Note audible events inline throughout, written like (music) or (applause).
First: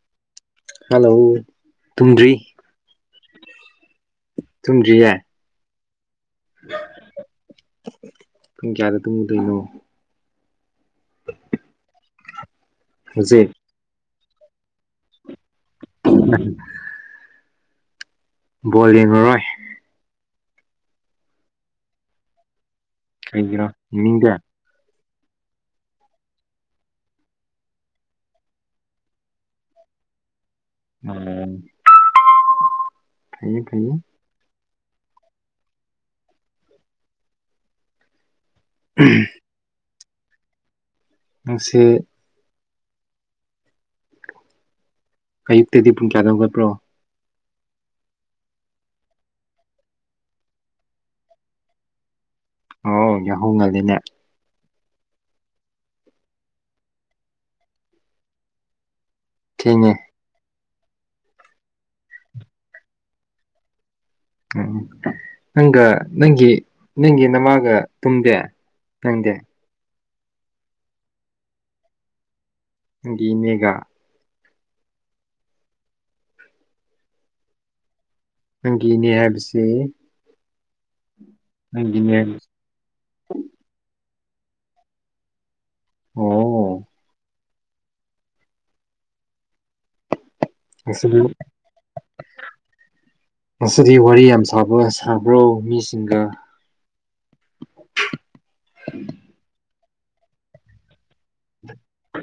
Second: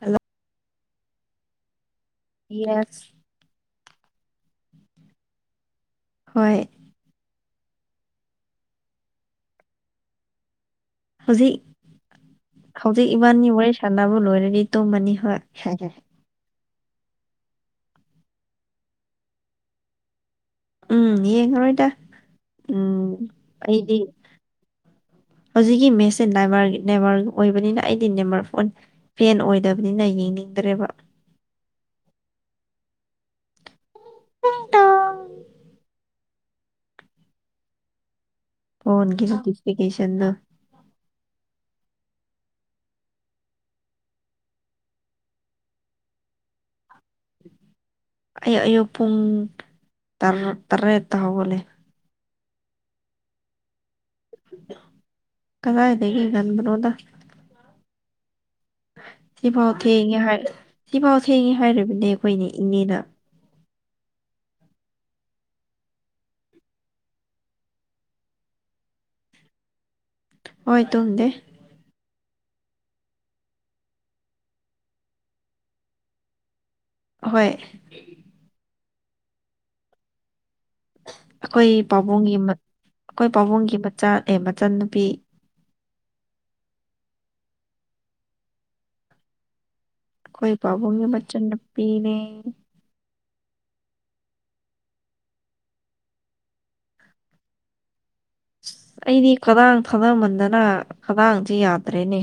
Hello hello ꯇꯨꯝꯗ꯭ꯔꯤ yes ꯊꯨꯝꯗꯔ꯭ꯤꯌꯦ ꯍꯣꯏ ꯄꯨꯡ ꯀ꯭ꯌꯥꯗ ꯇꯨꯃꯒꯥꯗꯣꯏꯅꯣ ꯍꯧꯖꯤꯛ ꯍꯧꯖꯤꯛ ꯏꯕꯥꯅꯤ ꯋꯥꯔꯤ ꯁꯥꯟꯅꯕ ꯂꯣꯏꯔꯗꯤ ꯇꯨꯝꯃꯅꯤ ꯍꯣꯏ ꯎ ꯕꯣꯜ ꯌꯦꯡꯉꯔꯣꯏ ꯎꯝ ꯌꯦꯡꯉꯔꯣꯏꯗ ꯎꯝ ꯀꯩꯒꯤꯔꯣ ꯑꯩꯗꯤ ꯌꯦꯡꯅꯤꯡꯗꯦ ꯍꯧꯖꯤꯛꯀꯤ ꯃꯦꯁꯁꯦ ꯅꯦꯃꯥꯔ ꯅꯦꯃꯥꯔꯒꯤ ꯑꯣꯏꯕꯅꯤꯅ ꯑꯩꯗꯤ ꯅꯦꯃꯥꯔ ꯐꯣꯟ ꯐꯦꯟ ꯑꯣꯏꯗꯕꯅꯤꯅ ꯌꯦꯡꯅꯤꯡꯗ꯭ꯔꯦꯕ ꯎꯝ ꯐꯩꯌꯦ ꯐꯩꯌꯦ ꯇꯤꯡꯇꯣꯡ ꯐꯣꯟꯒꯤꯁꯨ ꯗꯤꯞꯂꯤꯀꯦꯁꯟꯅꯥ ꯅꯨꯡꯁꯤ ꯑꯌꯨꯛꯇꯗꯤ ꯄꯨꯡ ꯀꯌꯥꯗꯥ ꯍꯧꯒꯠꯄ꯭ꯔꯣ ꯑꯌꯨꯛ ꯑꯌꯨꯛ ꯄꯨꯡ ꯇꯔꯦꯠꯇ ꯍꯧꯒꯠꯂꯤ ꯑꯣ ꯌꯥꯍꯧ ꯉꯟꯂꯤꯅꯦ ꯀꯗꯥꯏꯗꯒ ꯉꯟꯕꯅꯣꯗ ꯁꯤꯐꯥꯎ ꯊꯦꯡꯉꯦ ꯍꯥꯏ ꯁꯤꯐꯥꯎ ꯊꯦꯡꯉꯦ ꯍꯥꯏꯔꯤꯕꯅꯦ ꯑꯩꯈꯣꯏ ꯏꯅꯦ ꯏꯪꯅꯦꯅ ꯎ ꯅꯪꯒ ꯅꯪꯒꯤ ꯅꯪꯒꯤ ꯅꯃꯥꯒ ꯇꯨꯝꯗꯦ ꯅꯪꯗꯦ ꯍꯣꯏ ꯇꯨꯝꯗꯦ ꯅꯪꯒꯤ ꯏꯅꯦꯒ ꯍꯣꯏ ꯅꯪꯒꯤ ꯏꯅꯦ ꯍꯥꯏꯕꯁꯤ ꯑꯩꯈꯣꯏ ꯅꯪꯒꯤ ꯏꯅꯦ ꯄꯥꯕꯨꯡꯒꯤ ꯑꯩꯈꯣꯏ ꯄꯥꯕꯨꯡꯒꯤ ꯃꯆꯥꯅꯦ ꯃꯆꯟꯅꯨꯄꯤ ꯑꯣ ꯈꯣꯏ ꯄꯥꯕꯨꯡꯒꯤ ꯉꯁꯤꯗꯤ ꯃꯆꯟꯅꯨꯄꯤꯅꯦ ꯉꯁꯤꯗꯤ ꯋꯥꯔꯤ ꯌꯥꯝ ꯁꯥꯕ ꯁꯥꯕ꯭ꯔꯣ ꯃꯤꯁꯤꯡꯒ ꯑꯩꯗꯤ ꯈꯗꯥꯡ ꯊꯥꯗꯥꯃꯟꯗꯅ ꯈꯨꯗꯥꯡꯁꯦ ꯌꯥꯗ꯭ꯔꯦꯅꯦ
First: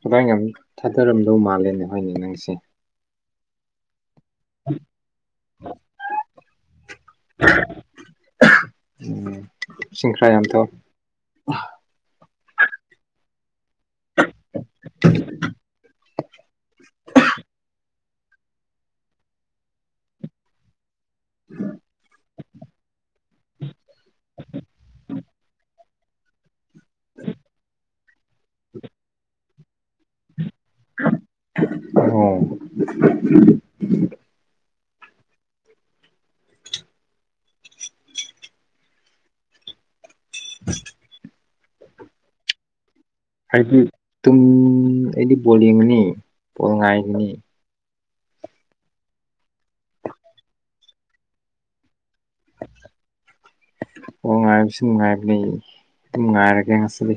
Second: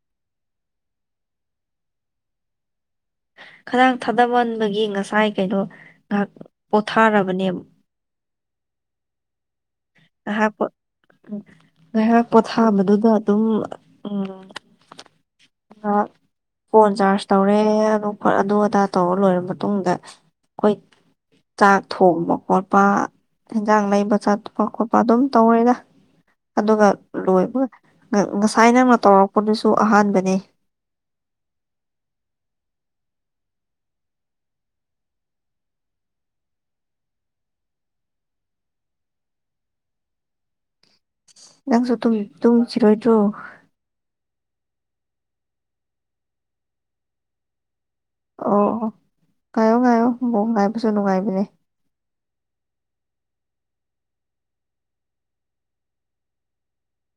ꯈꯥꯗꯥꯡ ꯌꯥꯝ ꯊꯥꯗꯔꯝꯗꯧ ꯃꯥꯜꯂꯦꯅꯦ ꯍꯣꯏꯅꯦ ꯅꯪꯁꯦ ꯈꯗꯥꯥꯡ ꯊꯥꯗꯃꯟꯕꯒꯤ ꯉꯁꯥꯏ ꯀꯩꯅꯣ ꯉꯥꯏꯍꯥꯛ ꯄꯣꯊꯥꯔꯕꯅꯦꯕ ꯎꯝ ꯏꯁꯤꯡ ꯈꯔ ꯌꯥꯝ ꯉꯥꯏꯍꯥꯛꯄꯣ ꯊꯛꯑꯣ ꯎꯝ ꯉꯥꯏꯍꯥꯛ ꯄꯣꯊꯥꯕꯗꯨꯗ ꯑꯗꯨꯝ ꯎꯝ ꯐꯣꯟ ꯆꯥꯔꯖ ꯇꯧꯔꯦ ꯑꯗꯨꯝ ꯍꯣꯏ ꯑꯗꯨ ꯑꯗꯥ ꯇꯧꯔ ꯂꯣꯏꯔ ꯃꯇꯨꯡꯗ ꯑꯩꯈꯣꯏ ꯆꯥꯛ ꯊꯣꯡꯕ ꯈꯣꯠꯄ ꯏꯟꯖꯥꯡ ꯂꯩꯕ ꯆꯥ ꯇꯨꯄ ꯈꯣꯠꯄ ꯑꯗꯨꯝ ꯇꯧꯔꯦꯗ ꯑꯗꯨꯒ ꯂꯣꯏꯕ ꯉꯁꯥꯏ ꯅꯪꯅ ꯇꯧꯔꯛꯄꯗꯨꯁꯨ ꯑꯍꯥꯟꯕꯅꯦ ꯑꯣ ꯅꯪꯁꯨ ꯇꯨꯡꯇꯨꯡꯁꯤꯔꯣꯏꯗ꯭ꯔꯣ ꯍꯥꯏꯗꯤ ꯇꯨꯝ ꯑꯩꯗꯤ ꯕꯣꯜ ꯌꯦꯡꯉꯅꯤ ꯄꯣꯜ ꯉꯥꯏꯒꯅꯤ ꯑꯣ ꯑꯣ ꯉꯥꯏꯌꯣ ꯉꯥꯏꯌꯣ ꯕꯣꯜ ꯉꯥꯏꯕꯁꯨ ꯅꯨꯡꯉꯥꯏꯕꯅꯦ ꯑꯣ ꯉꯥꯏꯕꯁꯨ ꯅꯨꯡꯉꯥꯏꯕꯅꯤ ꯑꯗꯨꯝ ꯉꯥꯏꯔꯒꯦ ꯉꯁꯤꯗꯤ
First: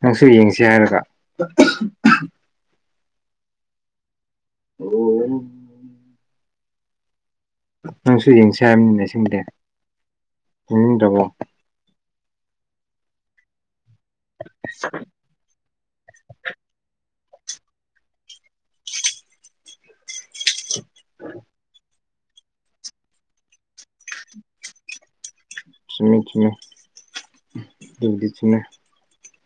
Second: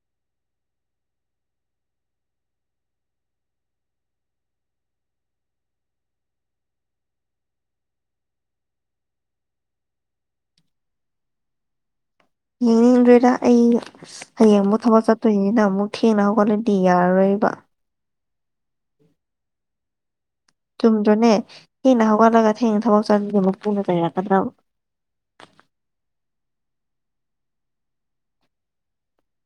ꯅꯪꯁꯨ ꯌꯦꯡꯁꯤ ꯍꯥꯏꯔꯒ ꯑꯣ ꯅꯪꯁꯨ ꯌꯦꯡꯁꯦ ꯍꯥꯏꯕꯅꯤꯅꯁꯤꯡꯗꯦ ꯌꯦꯡꯅꯤꯡꯗ꯭ꯔꯕꯣ ꯌꯦꯡꯅꯤꯡꯗ꯭ꯔꯣꯏꯔ ꯑꯩ ꯍꯌꯦꯡꯕꯨ ꯊꯕꯛ ꯆꯠ ꯇꯅ ꯑꯃꯨ ꯊꯦꯡꯅ ꯍꯧꯒꯠꯔꯗꯤ ꯌꯥꯔꯔꯣꯏꯕ ꯆꯨꯝꯗ꯭ꯔꯣꯅꯦ ꯊꯦꯡꯅ ꯍꯧꯒꯠꯂꯒ ꯊꯦꯡꯅ ꯊꯕꯛ ꯆꯠꯒ ꯄꯨꯅ ꯆꯩꯔꯛꯀꯗ꯭ꯔꯕ ꯁꯨꯝꯃꯦ ꯁꯨꯝꯃꯦ ꯑꯗꯨꯕꯨꯗꯤ ꯁꯨꯝꯃꯦ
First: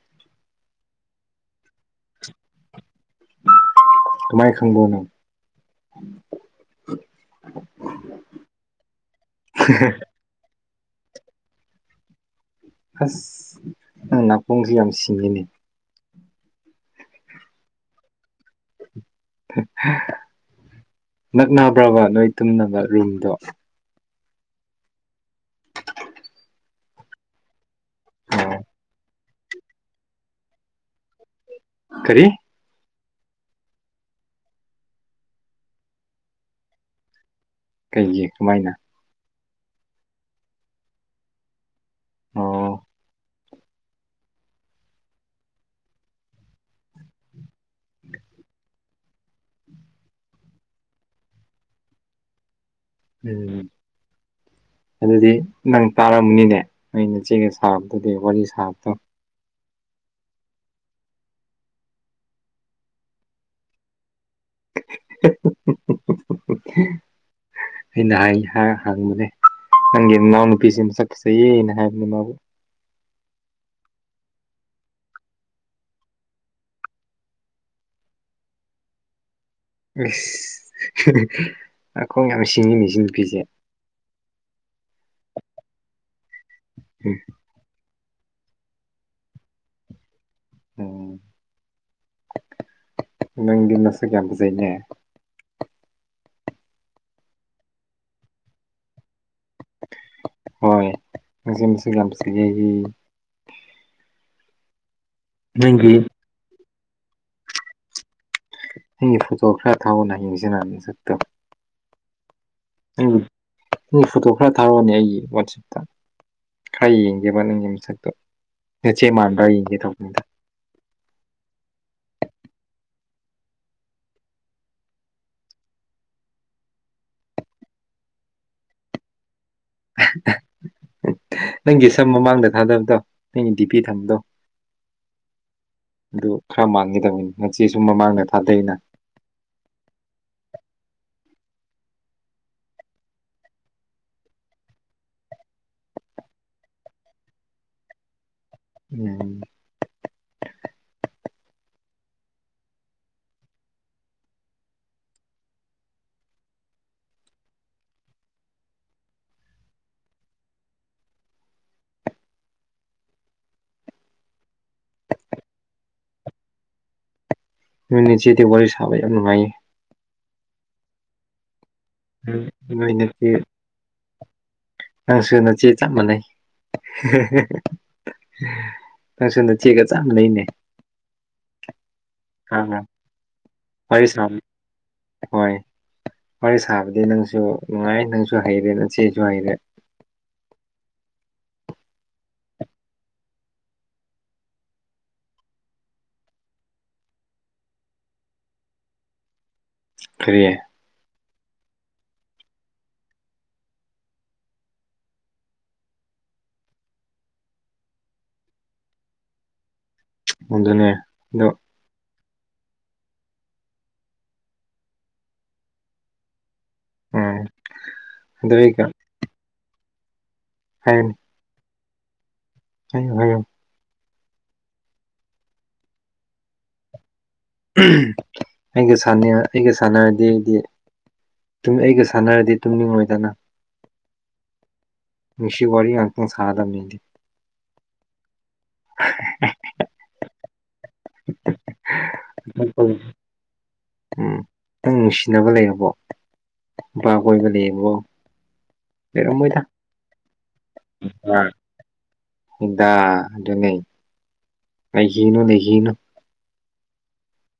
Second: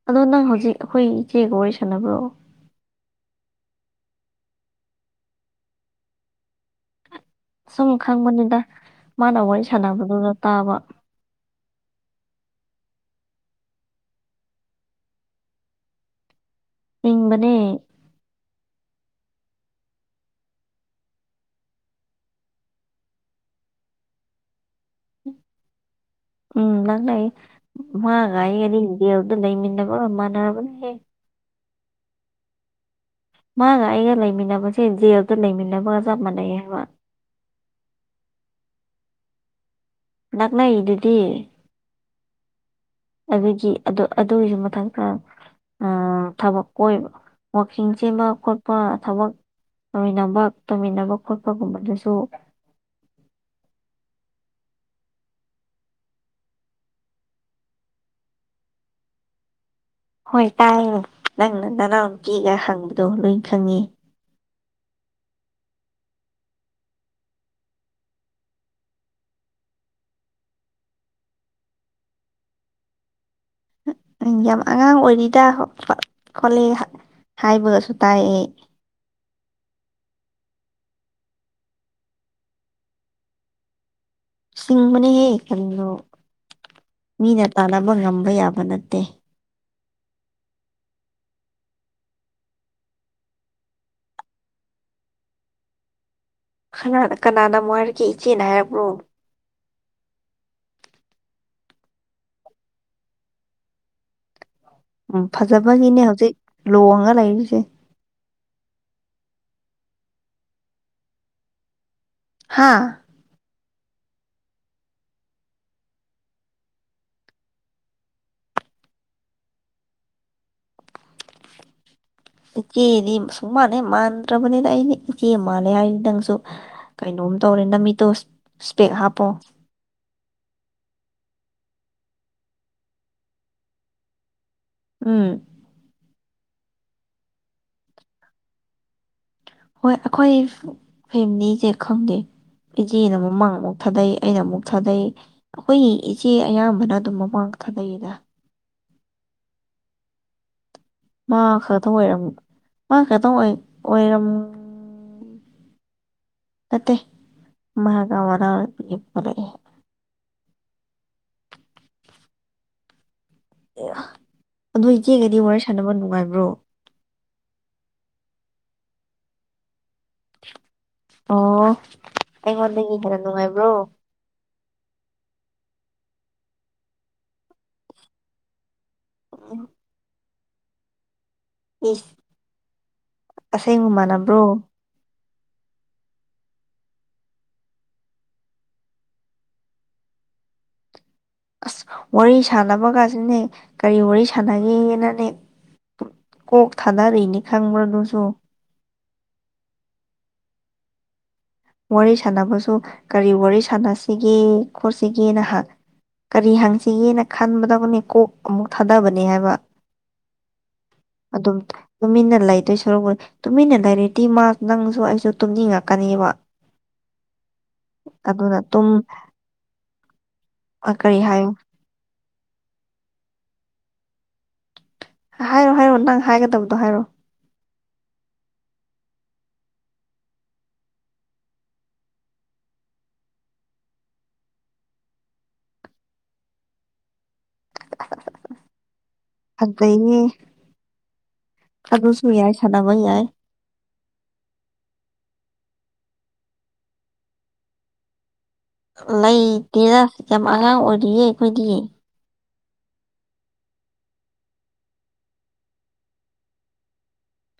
ꯑꯗꯣ ꯅꯪ ꯍꯧꯖꯤꯛ ꯑꯩꯈꯣꯏ ꯏꯆꯦꯒ ꯋꯥꯔꯤ ꯁꯅꯕ꯭ꯔꯣ (unintelligible) ꯅꯪ ꯑꯩ ꯈꯪꯕꯔꯣ ꯅꯪ ꯁꯨꯝ ꯈꯪꯕꯅꯤꯗ ꯃꯥꯅ ꯋꯥꯔꯤ ꯁꯥꯟꯅꯕꯗꯨꯗ ꯇꯥꯕ ꯑꯁ ꯅꯪ ꯅꯥꯀꯣꯡꯖꯤ ꯌꯥꯝ ꯁꯤꯡꯂꯤꯅꯦ ꯏꯪꯕꯅꯦ ꯅꯛꯅꯕ꯭ꯔꯕ ꯅꯣꯏ ꯇꯨꯝꯅꯕ ꯔꯨꯝꯗꯣ ꯎꯝ ꯅꯪꯅꯏꯌꯦ ꯃꯥꯒꯥꯏ ꯑꯣ ꯑꯗꯤ ꯗꯦꯜꯗ ꯂꯩꯃꯤꯟꯅꯕ꯭ꯔꯣ ꯃꯥꯟꯅꯔꯕꯅꯦ ꯍꯌꯦ ꯀꯔꯤ ꯃꯥꯒ ꯑꯩꯒ ꯂꯩꯃꯤꯟꯅꯕꯁꯦ ꯖꯦꯜꯗ ꯂꯩꯃꯤꯟꯅꯕꯒ ꯆꯞ ꯃꯥꯟꯅꯩ ꯍꯥꯏꯕ ꯀꯩꯒꯤ ꯀꯃꯥꯏꯅ ꯅꯛꯅ ꯏꯗꯗꯤ ꯑꯣ ꯑꯗꯨꯒꯤ ꯑꯗꯨ ꯑꯗꯨꯒꯤꯁꯨ ꯃꯊꯪꯊꯪ ꯊꯕꯛ ꯀꯣꯏꯕ ꯋꯥꯛꯀꯤꯡ ꯆꯦꯟꯕ ꯈꯣꯠꯄ ꯊꯕꯛ ꯇꯧꯃꯤꯟꯅꯕ ꯇꯧꯃꯤꯟꯅꯕ ꯈꯣꯠꯄꯒꯨꯝꯕꯗꯨꯁꯨ ꯎꯝ ꯑꯗꯨꯗꯤ ꯅꯪ ꯇꯥꯔꯝꯃꯅꯤꯅꯦ ꯑꯩꯅ ꯆꯦꯒ ꯁꯥꯗꯨꯗꯤ ꯋꯥꯔꯤ ꯁꯥꯕꯗꯣ ꯍꯣꯏ ꯇꯥꯏꯌꯦ ꯅꯪꯅ ꯅꯅꯥꯎꯨꯄꯤꯒ ꯍꯪꯕꯗꯣ ꯂꯣꯏ ꯈꯪꯉꯤ (inaudible) ꯑꯩꯅ ꯍꯥꯏ ꯍꯪꯡꯕꯅꯦ ꯅꯪꯒꯤ ꯏꯅꯥꯎ ꯅꯨꯄꯤꯁꯤ ꯃꯁꯥꯛ ꯐꯖꯩꯌꯦ ꯍꯥꯏꯕꯅꯦ ꯃꯥꯕꯨ ꯑꯨ ꯌꯥꯝ ꯑꯉꯥꯡ ꯑꯣꯏꯔꯤꯗ ꯈꯣꯠꯂꯦ ꯍꯥꯏꯕꯒꯁꯨ ꯇꯥꯏꯑ ꯑꯁ ꯅꯀꯣꯡ ꯌꯥꯝ ꯁꯤꯡꯉꯤꯅꯦ ꯁꯤ ꯅꯨꯄꯤꯁꯦ ꯆꯤꯡꯕꯅꯍꯦ ꯀꯔꯤꯅꯣ ꯃꯤꯅ ꯇꯥꯟꯅꯕ ꯉꯝꯕ ꯌꯥꯕ ꯅꯠꯇꯦ ꯎꯝ ꯅꯪꯗꯤ ꯅꯁꯥꯛ ꯌꯥꯝ ꯐꯖꯩꯅꯦ ꯈꯅꯥꯅ ꯀꯅꯥꯅ ꯑꯃꯨꯛ ꯍꯥꯏꯔꯛꯒꯦ ꯏꯆꯦꯅ ꯍꯥꯏꯔꯕ꯭ꯔꯣ ꯍꯣꯏ ꯃꯁꯤ ꯃꯁꯤ ꯌꯥꯝ ꯐꯖꯩꯌꯦ ꯎꯝ ꯅꯪꯒꯤ ꯐꯖꯕꯒꯤꯅꯦ ꯍꯧꯖꯤꯛ ꯂꯣꯡꯉ ꯂꯩꯔꯤꯁꯦ ꯅꯪꯒꯤ ꯐꯣꯇꯣ ꯈꯔ ꯊꯥꯎꯑꯣꯅ ꯌꯦꯡꯁꯤꯅ ꯅꯁꯦꯛꯇꯣ ꯍꯥꯥ ꯎ ꯅꯪ ꯐꯣꯇꯣ ꯈꯔ ꯊꯥꯔꯛꯑꯣꯅꯦ ꯑꯩꯒꯤ ꯋꯥꯆꯦꯞꯇ ꯈꯔ ꯌꯦꯡꯒꯦꯕ ꯅꯪꯒꯤ ꯃꯁꯛꯇꯣ ꯅꯆꯦ ꯃꯥꯟꯕ꯭ꯔꯥ ꯌꯦꯡꯒꯦ ꯇꯧꯕꯅꯤꯗ ꯏꯆꯦꯗꯤ ꯁꯨꯡꯃꯥꯟ ꯍꯦꯛ ꯃꯥꯟꯗ꯭ꯔꯕꯅꯤꯗ ꯑꯩꯗꯤ ꯏꯆꯦ ꯃꯥꯜꯂꯦ ꯍꯥꯏ ꯅꯪꯁꯨ꯫ ꯀꯩꯅꯣꯝ ꯇꯧꯔꯦ ꯅꯃꯤꯠꯇꯣ ꯏꯁꯄꯦꯛ ꯍꯥꯞꯄꯣ꯫ (unintelligible) ꯅꯪꯒꯤ ꯁꯝ ꯃꯃꯥꯡꯗ ꯊꯥꯗꯕꯗꯣ ꯅꯪꯒꯤ ꯗꯤ ꯄꯤ ꯊꯝꯕꯗꯣ꯫ ꯎꯝ꯫ ꯑꯗꯨ ꯈꯔ ꯃꯥꯟꯒꯗꯧꯕꯅꯤ ꯅꯆꯦꯖꯨ ꯃꯃꯥꯡꯗ ꯊꯥꯗꯩꯅ꯫ ꯍꯣꯏ ꯑꯩꯈꯣꯏ ꯐꯦꯃꯤꯅꯤꯖꯦ ꯈꯪꯗꯦ ꯏꯆꯦꯅ ꯃꯃꯥꯡ ꯑꯃꯨꯛ ꯊꯥꯗꯩ ꯑꯩꯅ ꯑꯃꯨꯛ ꯊꯥꯗꯩ꯫ ꯑꯩꯈꯣꯏꯒꯤ ꯏꯆꯦ ꯑꯌꯥꯝꯕꯅ ꯑꯗꯨꯝ ꯃꯃꯥꯡ ꯊꯥꯗꯒꯤꯗ꯫ ꯎꯝ꯫ ꯃꯥ ꯈꯠꯇ ꯑꯣꯏꯔꯝ ꯃꯥ ꯈꯠꯇ ꯑꯣꯏ ꯑꯣꯏꯔꯝ ꯅꯠꯇꯦ ꯃꯥꯒ ꯃꯅꯥꯎꯅꯨꯄꯤ ꯄꯣꯔꯛꯑꯦ꯫ ꯑꯦꯌꯥ ꯑꯗꯨ ꯏꯆꯦꯒꯗꯤ ꯋꯥꯔꯤ ꯁꯥꯟꯅꯕ ꯅꯨꯡꯉꯥꯏꯕ꯭ꯔꯣ꯫ ꯅꯣꯏ ꯅꯆꯦꯗꯤ ꯋꯥꯔꯤ ꯁꯕ ꯌꯥꯝ ꯅꯨꯡꯉꯥꯏꯌꯦ꯫ ꯑꯣ ꯑꯩꯉꯣꯟꯗꯒꯤ ꯅꯣꯏ ꯍꯦꯟꯅ ꯅꯨꯡꯉꯥꯏꯕ꯭ꯔꯣ꯫ ꯑꯪꯁꯨ ꯅꯆꯦ ꯆꯞꯃꯥꯟꯅꯩ꯫ ꯅꯪꯁꯨ ꯅꯆꯦꯒ ꯆꯞ ꯃꯥꯟꯅꯩꯅꯦ꯫ ꯏꯁ ꯈꯪꯕ꯭ꯔꯥ ꯑꯁꯦꯡꯕ ꯋꯥꯔꯤ ꯁꯥꯕ ꯃꯥꯟꯅꯕ꯭ꯔꯣ꯫ ꯍꯣꯏ ꯋꯥꯔꯤ ꯁꯥꯕꯗꯤ ꯅꯪꯁꯨ ꯅꯨꯡꯉꯥꯏ ꯅꯪꯁꯨ ꯍꯩꯔꯦ ꯅꯆꯦꯁꯨ ꯍꯩꯔꯦ꯫ ꯑꯁ ꯋꯥꯔꯤ ꯁꯥꯟꯅꯕꯒꯁꯤꯅꯦ ꯀꯔꯤ ꯋꯥꯔꯤ ꯁꯥꯟꯅꯒꯦꯅꯅꯦ ꯀꯣꯛ ꯊꯥꯗꯔꯤꯅꯤ ꯈꯪꯕ꯭ꯔ ꯑꯗꯨꯁꯨ꯫ ꯀꯔꯤꯌꯦ꯫ ꯋꯥꯔꯤ ꯁꯥꯟꯅꯕꯁꯨ ꯀꯔꯤ ꯋꯥꯔꯤ ꯁꯥꯟꯅꯁꯤꯒꯦ ꯈꯣꯠꯁꯤꯒꯦꯅ ꯍꯥ꯫ ꯀꯔꯤ ꯍꯥꯡꯁꯤꯒꯦꯅ ꯈꯟꯕꯗꯕꯨꯅꯤ ꯀꯣꯛ ꯑꯃꯨꯛ ꯊꯥꯗꯕꯅꯦ ꯍꯥꯏꯕ꯫ ꯑꯗꯨꯅꯦ ꯑꯗꯣ ꯑꯗꯨꯝ꯫ ꯇꯨꯃꯤꯟꯅ ꯂꯩꯗꯣꯏ ꯁꯣꯔꯛꯕꯨꯗꯤ ꯇꯨꯃꯤꯟꯅ ꯂꯩꯔꯗꯤ ꯃꯥ ꯅꯪꯁꯨ ꯑꯩꯁꯨ ꯇꯨꯝꯅꯤꯡꯉꯛꯀꯅꯤꯕ꯫ ꯎꯝ꯫ ꯑꯗꯨ ꯑꯗꯨꯅ ꯑꯩꯒ ꯇꯨꯝ ꯑ ꯀꯔꯤ ꯍꯥꯏꯌꯣ꯫ ꯍꯥꯏꯌꯣ ꯍꯥꯏꯌꯣ꯫ ꯍꯥꯏꯔꯣ ꯍꯥꯏꯔꯣ ꯅꯪ ꯍꯥꯏꯒꯗꯕꯗꯣ ꯍꯥꯏꯔꯣ꯫ ꯅꯪ (unintelligible) ꯑꯩꯒ ꯁꯥꯟꯅꯔꯗꯤ ꯑꯩꯗꯤ ꯇꯨꯨꯝ ꯑꯩꯒ ꯁꯥꯟꯅꯔꯗꯤ ꯇꯨꯝꯅꯤꯡꯉꯣꯏꯗ ꯅꯪ꯫ ꯅꯨꯡꯁꯤ ꯋꯥꯔꯤ ꯉꯥꯛꯇꯪ ꯁꯥꯒꯗꯕꯅꯤ ꯑꯩꯗꯤ꯫ (unintelligible) ꯐꯠꯖꯩꯅꯦ ꯑꯗꯨꯁꯨ ꯌꯥꯏ ꯁꯥꯟꯅꯕ ꯌꯥꯏ꯫ ꯎꯝ ꯅꯪ ꯅꯨꯡꯁꯤꯅꯕ ꯂꯩꯔꯕꯣ ꯅꯨꯄꯥ ꯀꯣꯏꯕ ꯂꯩꯌꯦꯕꯣ꯫ ꯂꯩꯇꯤꯔ ꯌꯥꯝ ꯑꯉꯥꯡ ꯑꯣꯏꯔꯤꯌꯦ ꯑꯩꯈꯣꯏꯗꯤ꯫ ꯗꯥ ꯑꯗꯨꯅꯩ꯫ ꯂꯩꯒꯤꯅꯨ ꯂꯩꯒꯤꯅꯨ꯫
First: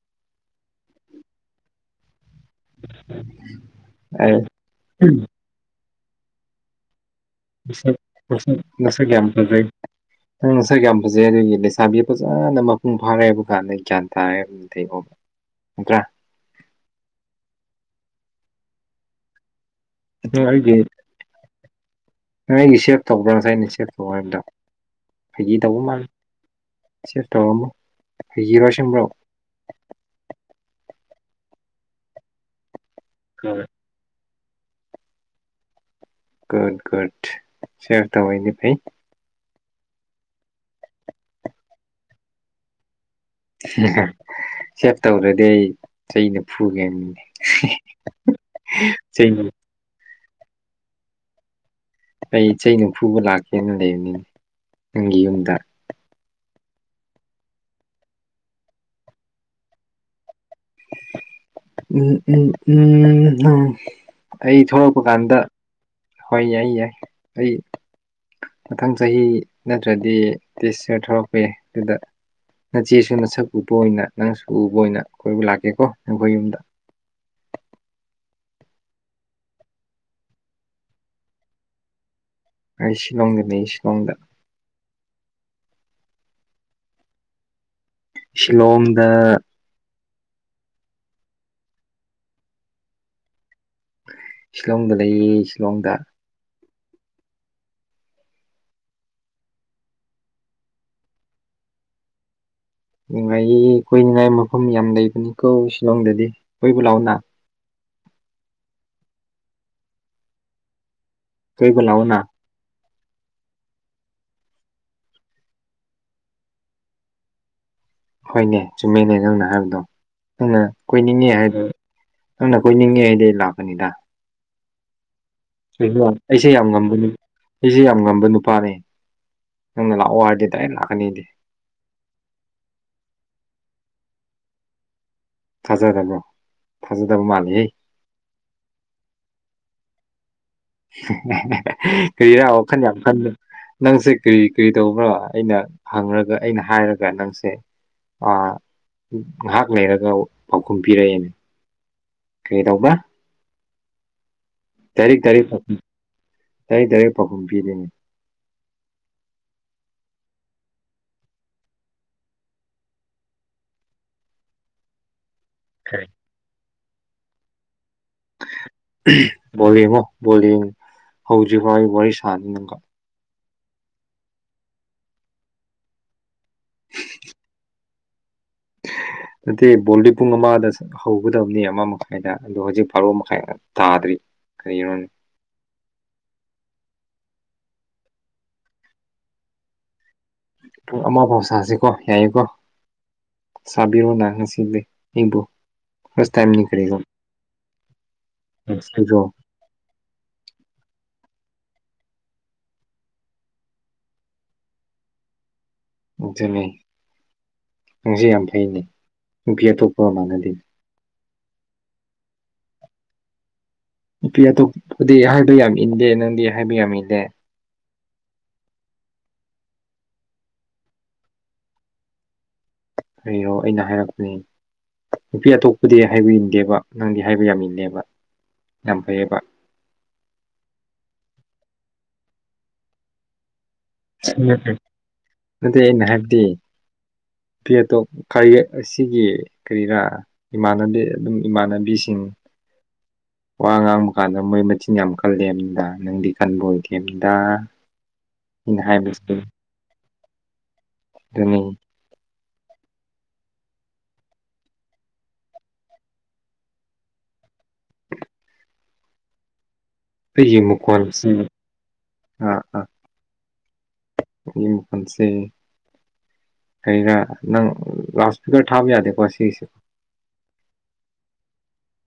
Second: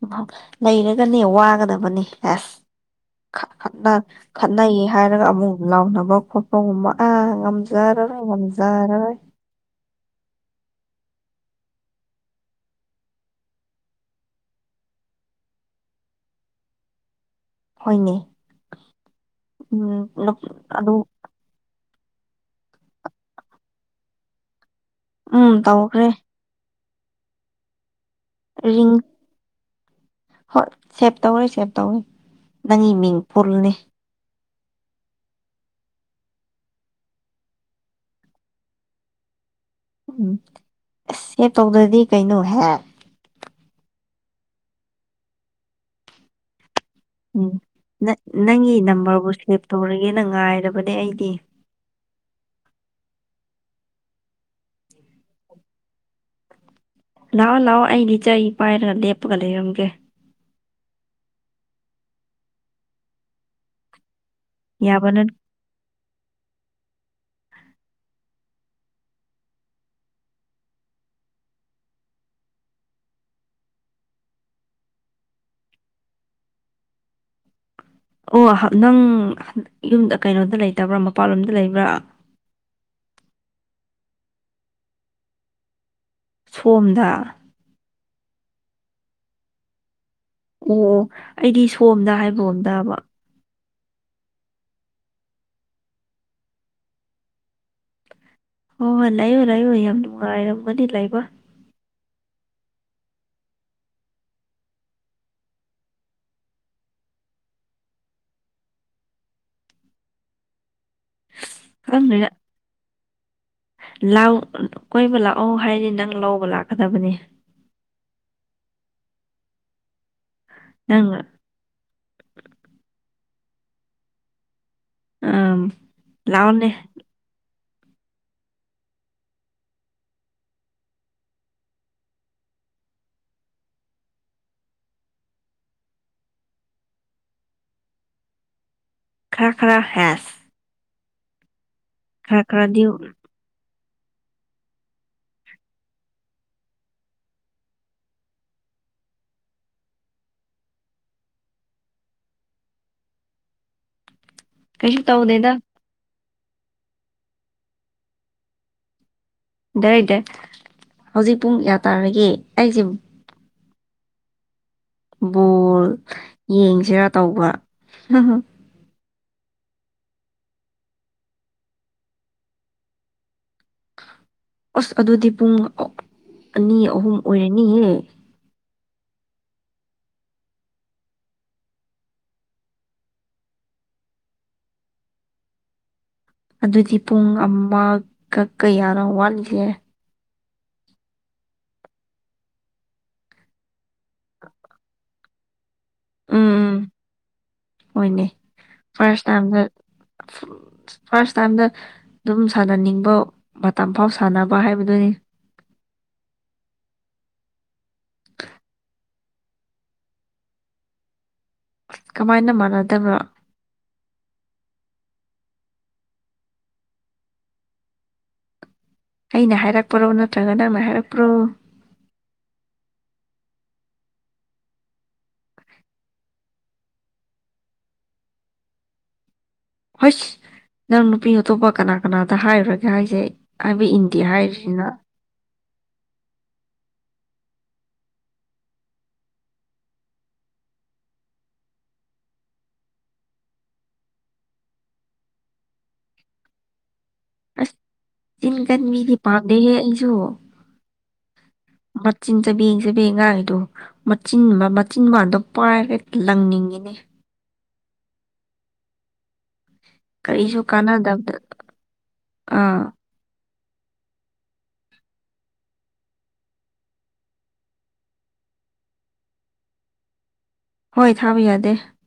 (unintelligible) ꯂꯩꯔꯒꯅꯦ ꯋꯥꯒꯗꯕꯅꯤ ꯑꯁ (unintelligible) ꯑꯩ ꯈꯠꯅꯩꯌꯦ꯫ ꯐꯥꯔꯒ ꯑꯃꯨꯛ ꯂꯥꯎꯅꯕ ꯈꯣꯠꯄꯒꯨꯝꯕ ꯑ ꯃꯁꯛ ꯃꯁꯛ ꯃꯁꯛ ꯌꯥꯝ ꯐꯖꯩ꯫ ꯅꯪ ꯅꯁꯛ ꯌꯥꯝ ꯐꯖꯩ ꯑꯗꯨꯒꯤ ꯂꯩꯁꯥꯕꯤ ꯐꯖꯅ ꯃꯄꯨꯡ ꯐꯥꯔꯦꯕ ꯀꯥꯟꯗ ꯒ꯭ꯌꯥꯟ ꯇꯥꯔꯦ꯫ ꯅꯠꯇꯦꯀꯣ ꯅꯠꯇ꯭ꯔꯥ꯫ ꯍꯣꯏꯅꯦ ꯎꯝ ꯑꯕꯦ ꯑꯩꯒꯤ ꯑꯗꯨ ꯅꯪ ꯑꯩꯒꯤ ꯁꯦꯚ ꯇꯧꯕ꯭ꯔꯥ ꯉꯁꯥꯏ ꯑꯩꯅ ꯁꯦꯚ ꯇꯧꯕ ꯍꯥꯏꯕꯗꯣ ꯎꯝ ꯐꯥꯒꯤ ꯇꯧꯕ ꯃꯥꯜ ꯇꯧꯈ꯭ꯔꯦ ꯁꯦꯚ ꯇꯧꯔꯝꯃꯣꯏ ꯔꯍꯤꯡ ꯑꯁꯦꯡꯕ꯭ꯔꯣ ꯍꯣꯏ ꯁꯦꯚ ꯇꯧꯔꯦ ꯁꯦꯚ ꯇꯧꯔꯦ ꯅꯪꯒꯤ ꯃꯤꯡ ꯍꯣꯏ ꯄꯨꯜꯅꯤ ꯨꯒꯨꯗ ꯒꯨꯗ ꯁꯦꯚ ꯇꯧ ꯇꯧꯕꯩꯗꯤ ꯐꯩ ꯎꯝ ꯑꯁ ꯁꯦꯚ ꯇꯧꯗ꯭ꯔꯗꯤ ꯀꯩꯅꯣꯍꯦ ꯁꯦꯚ ꯇꯧꯗ꯭ꯔꯗꯤ ꯆꯩꯅ ꯐꯨꯒꯦꯅꯤ ꯎꯝ ꯅꯠ ꯅꯪꯒꯤ ꯅꯝꯕꯔꯕꯨ ꯆꯩꯅ ꯁꯦꯚ ꯇꯧꯔꯒꯦꯅ ꯉꯥꯏꯔꯕꯅꯦ ꯑꯩꯗꯤ ꯑꯩ ꯆꯩꯅ ꯐꯨꯕ ꯂꯥꯛꯀꯦꯅ ꯂꯩꯕꯅꯤ ꯅꯪꯒꯤ ꯌꯨꯝꯗ ꯂꯥꯛꯑꯣ ꯂꯥꯛꯑꯣ ꯑꯩꯒꯤ ꯆꯩ ꯄꯥꯏꯔꯒ ꯂꯦꯞꯄꯒ ꯂꯩꯔꯝꯒꯦ ꯎꯝ ꯎꯝ ꯎꯝ ꯅ ꯑꯩ ꯊꯣꯛꯂꯛꯄ ꯌꯥꯕ ꯅꯠ ꯀꯥꯟꯗ ꯍꯣꯏ ꯌꯥꯏ ꯌꯥꯏ ꯑꯩ ꯃꯊꯪ ꯆꯍꯤ ꯅꯠꯇ꯭ꯔꯗꯤ ꯗꯤꯁ ꯏꯌꯔ ꯊꯣꯔꯛꯄ ꯌꯥꯏ ꯑꯗꯨꯗ ꯅꯆꯦꯁꯨ ꯅꯁꯛ ꯎꯕ ꯑꯣꯏꯅ ꯅꯪꯁꯨ ꯎꯕ ꯑꯣꯏꯅ ꯀꯣꯏꯕ ꯂꯥꯛꯀꯦꯀꯣ ꯅꯈꯣꯏ ꯌꯨꯝꯗ ꯑꯣ ꯍꯥ ꯅꯪ ꯌꯨꯝꯗ ꯀꯩꯅꯣꯗ ꯂꯩꯇꯕ꯭ꯔꯥ ꯃꯄꯥꯟꯂꯣꯝꯗ ꯂꯩꯕ꯭ꯔꯥ ꯑꯩꯩ ꯁꯤꯂꯣꯡꯗ ꯂꯩ ꯁꯤꯂꯣꯡꯗ ꯁꯣꯝꯗ ꯁꯤꯂꯣꯡꯗ ꯑꯣ ꯑꯣ ꯑꯩꯗꯤ ꯁꯣꯝꯗ ꯍꯥꯏꯒꯨꯝ ꯇꯥꯕ ꯁꯤꯂꯣꯡꯗ ꯂꯩꯌꯦ ꯁꯤꯂꯣꯡꯗ ꯍꯣ ꯍꯣ ꯂꯩꯌꯨ ꯂꯩꯌꯨ ꯌꯥꯝ ꯅꯨꯡꯉꯥꯏꯔꯝꯒꯅꯤ ꯂꯩꯕ ꯅꯨꯡꯉꯥꯏꯌꯦ ꯀꯣꯏꯅꯤꯡꯉꯥꯏ ꯃꯐꯝ ꯌꯥꯝ ꯂꯩꯕꯅꯤꯀꯣ ꯁꯤꯂꯣꯡꯗꯗꯤ ꯀꯣꯏꯕ ꯂꯥꯛꯎꯅ ꯀꯣꯏꯕ ꯂꯥꯛꯑꯣꯅ ꯈꯪꯗꯦꯗ ꯂꯥꯡ ꯀꯣꯏꯕ ꯂꯥꯛꯑꯣ ꯍꯥꯏꯔꯗꯤ ꯅꯪ ꯂꯧꯕ ꯂꯥꯛꯀꯗꯕꯅꯤ ꯍꯣꯏꯅꯦ ꯆꯨꯝꯃꯦꯅꯦ ꯅꯪꯅ ꯍꯥꯏꯕꯗꯣ ꯅꯪꯅ ꯅꯪ ꯀꯣꯏꯅꯤꯡꯉꯦ ꯍꯥꯏꯕ ꯅꯪꯅ ꯀꯣꯏꯅꯤꯡꯉꯦ ꯍꯥꯏꯗꯤ ꯂꯥꯛꯀꯅꯤꯗ ꯑꯝ ꯀꯩꯅꯣ ꯑꯩꯁꯦ ꯌꯥꯝ ꯉꯝꯕꯅꯤ ꯑꯩꯖꯤ ꯌꯥꯝ ꯉꯝꯕ ꯅꯨꯄꯥꯅꯤ ꯅꯪꯅ ꯂꯥꯛꯑꯣ ꯍꯥꯏꯔꯗꯤ ꯗꯥꯏꯔꯦꯛ ꯂꯥꯛꯀꯅꯤ ꯑꯩꯗꯤ ꯊꯥꯖꯗꯕ꯭ꯔꯣ ꯊꯥꯖꯗꯕ ꯃꯥꯜꯂꯤꯍꯦ ꯈꯔ ꯈꯔ ꯍꯦꯁ ꯈꯔ ꯀꯔꯤꯔ ꯋꯥꯈꯟ ꯈꯔꯗꯤ ꯌꯥꯝ ꯈꯟꯅꯨ ꯅꯪꯁꯦ ꯀ꯭ꯔꯤ ꯀ꯭ꯔꯤ ꯇꯧꯕ꯭ꯔꯣ ꯑꯩꯅ ꯍꯪꯔꯒ ꯑꯩꯅ ꯍꯥꯏꯔꯒ ꯅꯪꯁꯦ ꯑ ꯉꯍꯥꯛ ꯂꯩꯔꯒ ꯄꯥꯎꯈꯨꯝ ꯄꯤꯔꯛꯑꯦꯅꯦ ꯀꯔꯤꯗꯧꯕ‍꯭ꯔꯥ ꯀꯩꯁꯨ ꯗꯥꯏꯔꯦꯛ ꯗꯥꯏꯔꯦꯛ ꯇꯧꯗꯦꯗ (unintelligible) ꯗꯥꯏꯔꯦꯛ ꯗꯥꯏꯔꯦꯛ ꯄꯥꯎꯈꯨꯝ ꯄꯤꯅꯦ ꯗꯥꯏꯔꯦꯛꯗꯦ ꯍꯧꯖꯤꯛ ꯄꯨꯡ ꯌꯥ ꯇꯥꯔꯒꯦ ꯑꯩꯁꯦ ꯕꯣꯜ ꯀꯔꯤ ꯌꯦꯡꯁꯤꯔꯥ ꯇꯧꯕ ꯕꯣꯜ ꯌꯦꯡꯉꯣ ꯕꯣꯜ ꯌꯦꯡ ꯍꯧꯗ꯭ꯔꯤꯐꯥꯎ ꯑꯩ ꯋꯥꯔꯤ ꯁꯥꯅꯤ ꯅꯪꯒꯥ ꯑꯁ ꯑꯗꯨꯗꯤ ꯄꯨꯡ ꯑꯅꯤ ꯑꯍꯨꯝ ꯑꯣꯏꯔꯅꯤꯍꯦ ꯅꯠꯇꯦ ꯕꯣꯜꯗꯤ ꯄꯨꯡ ꯑꯃꯗꯁ ꯍꯧꯒꯗꯕꯅꯤ ꯑꯃ ꯃꯈꯥꯏꯗ ꯑꯗꯣ ꯍꯧꯖꯤꯛ ꯕꯥꯔꯣ ꯃꯈꯥꯏ ꯇꯥꯗ꯭ꯔꯤ ꯀꯔꯤꯅꯣꯅꯦ ꯑꯗꯨꯗꯤ ꯄꯨꯡ ꯑꯃꯒ ꯀꯌꯥꯔꯣ ꯋꯥꯠꯂꯤꯖꯦ ꯄꯨꯡ ꯑꯃꯐꯥꯎ ꯁꯥꯁꯤꯀꯣ ꯌꯥꯏꯌꯦꯀꯣ ꯁꯥꯕꯤꯔꯣ ꯅ ꯉꯁꯤꯗꯤ ꯑꯩꯕꯨ ꯐꯥꯔꯁ ꯇꯥꯏꯝ ꯅꯤ ꯀꯔꯤꯔꯣ ꯍꯣꯌꯅꯦ ꯑꯩꯁꯨ ꯐꯥꯔꯁ ꯇꯥꯏꯝꯗ ꯐꯥ ꯐꯥꯔꯁ ꯇꯥꯏꯝꯗ ꯑꯗꯨꯝ ꯁꯥꯟꯅꯅꯤꯡꯕ ꯃꯇꯝ ꯐꯥꯎ ꯁꯥꯟꯅꯕ ꯍꯥꯏꯕꯗꯨꯅꯤ ꯑꯗꯨꯅꯦ ꯅꯪꯁꯦ ꯌꯥꯝ ꯐꯩꯅꯦ ꯅꯨꯄꯤ ꯑꯇꯣꯞꯄ ꯃꯅꯗꯦꯅꯦ ꯀꯃꯥꯏꯅ ꯃꯥꯟꯅꯗꯕ ꯅꯨꯄꯤ ꯑꯇꯣꯞꯄꯗꯤ ꯍꯥꯏꯕ ꯌꯥꯝ ꯏꯟꯗꯦ ꯅꯪꯗꯤ ꯍꯥꯏꯕ ꯌꯥꯝ ꯏꯜꯂꯦ ꯑꯩꯅ ꯍꯥꯏꯔꯛꯄ꯭ꯔꯣ ꯅꯠꯇ꯭ꯔꯒ ꯅꯪꯅ ꯍꯥꯏꯔꯛꯄ꯭ꯔꯣ ꯀꯩꯔꯣ ꯑꯩꯅ ꯍꯥꯏꯔꯛꯄꯅꯦ ꯅꯨꯄꯤ ꯑꯇꯣꯞꯄꯗꯤ ꯍꯥꯏꯕ ꯏꯟꯗꯦꯕ ꯅꯪꯗꯤ ꯍꯥꯏꯕ ꯌꯥꯝ ꯏꯜꯂꯦꯕꯥ ꯌꯥꯝ ꯐꯩꯌꯦꯕ ꯍꯣꯏꯁ ꯅꯪ ꯅꯨꯄꯤ ꯑꯇꯣꯞꯄ ꯀꯅꯥ ꯀꯅꯥꯗ ꯍꯥꯏꯔꯨꯔꯒꯦ ꯍꯥꯏꯁꯦ ꯍꯥꯏꯕ ꯏꯟ (unintelligible) ꯅꯠꯇꯦ ꯑꯩꯅꯥ ꯍꯥꯏꯕꯗꯤ ꯅꯨꯄꯤ ꯑꯇꯣꯞ ꯈꯥꯔꯤ ꯑꯁꯤꯒꯤ ꯀꯔꯤꯔꯥ ꯏꯃꯥꯟꯅꯕꯤ ꯑꯗꯨꯝ ꯏꯃꯥꯟꯅꯕꯤꯁꯤꯡ ꯋꯥ ꯉꯥꯡꯕ ꯀꯥꯟꯗ ꯃꯣꯏ ꯃꯆꯤꯟ ꯌꯥꯝ ꯀꯜꯂꯦ ꯅꯝꯗ ꯅꯪꯗꯤ ꯀꯟꯕ ꯑꯣꯏꯗꯦ ꯅꯝꯗ ꯑꯁ ꯆꯤꯟ ꯀꯟꯕꯤꯗꯤ ꯄꯥꯝꯗꯦꯍꯦ ꯑꯩꯖꯨ (unintelligible) ꯃꯆꯤꯟ ꯆꯥꯕꯦꯡ ꯆꯕꯦꯡ ꯉꯥꯡꯉꯤꯗꯣ ꯃꯆꯤꯟ ꯃꯆꯤꯟꯕꯟꯗꯣ ꯄꯥꯏꯔ ꯂꯪꯅꯤꯡꯉꯤꯅꯦ ꯑꯩꯒꯤ ꯀꯔꯤꯁꯨ ꯀꯥꯟꯅꯗꯕꯗ (unintelligible) ꯑꯥ ꯑꯥ ꯎꯝ ꯐꯝꯁꯦ ꯀꯩꯔꯥ ꯅꯪ ꯂꯥꯎꯠ ꯏꯁꯄꯤꯀꯔ ꯊꯥꯕ ꯌꯥꯗꯦꯀꯣ ꯁꯤꯁꯦ ꯍꯣꯏ ꯊꯥꯕ ꯌꯥꯗꯦ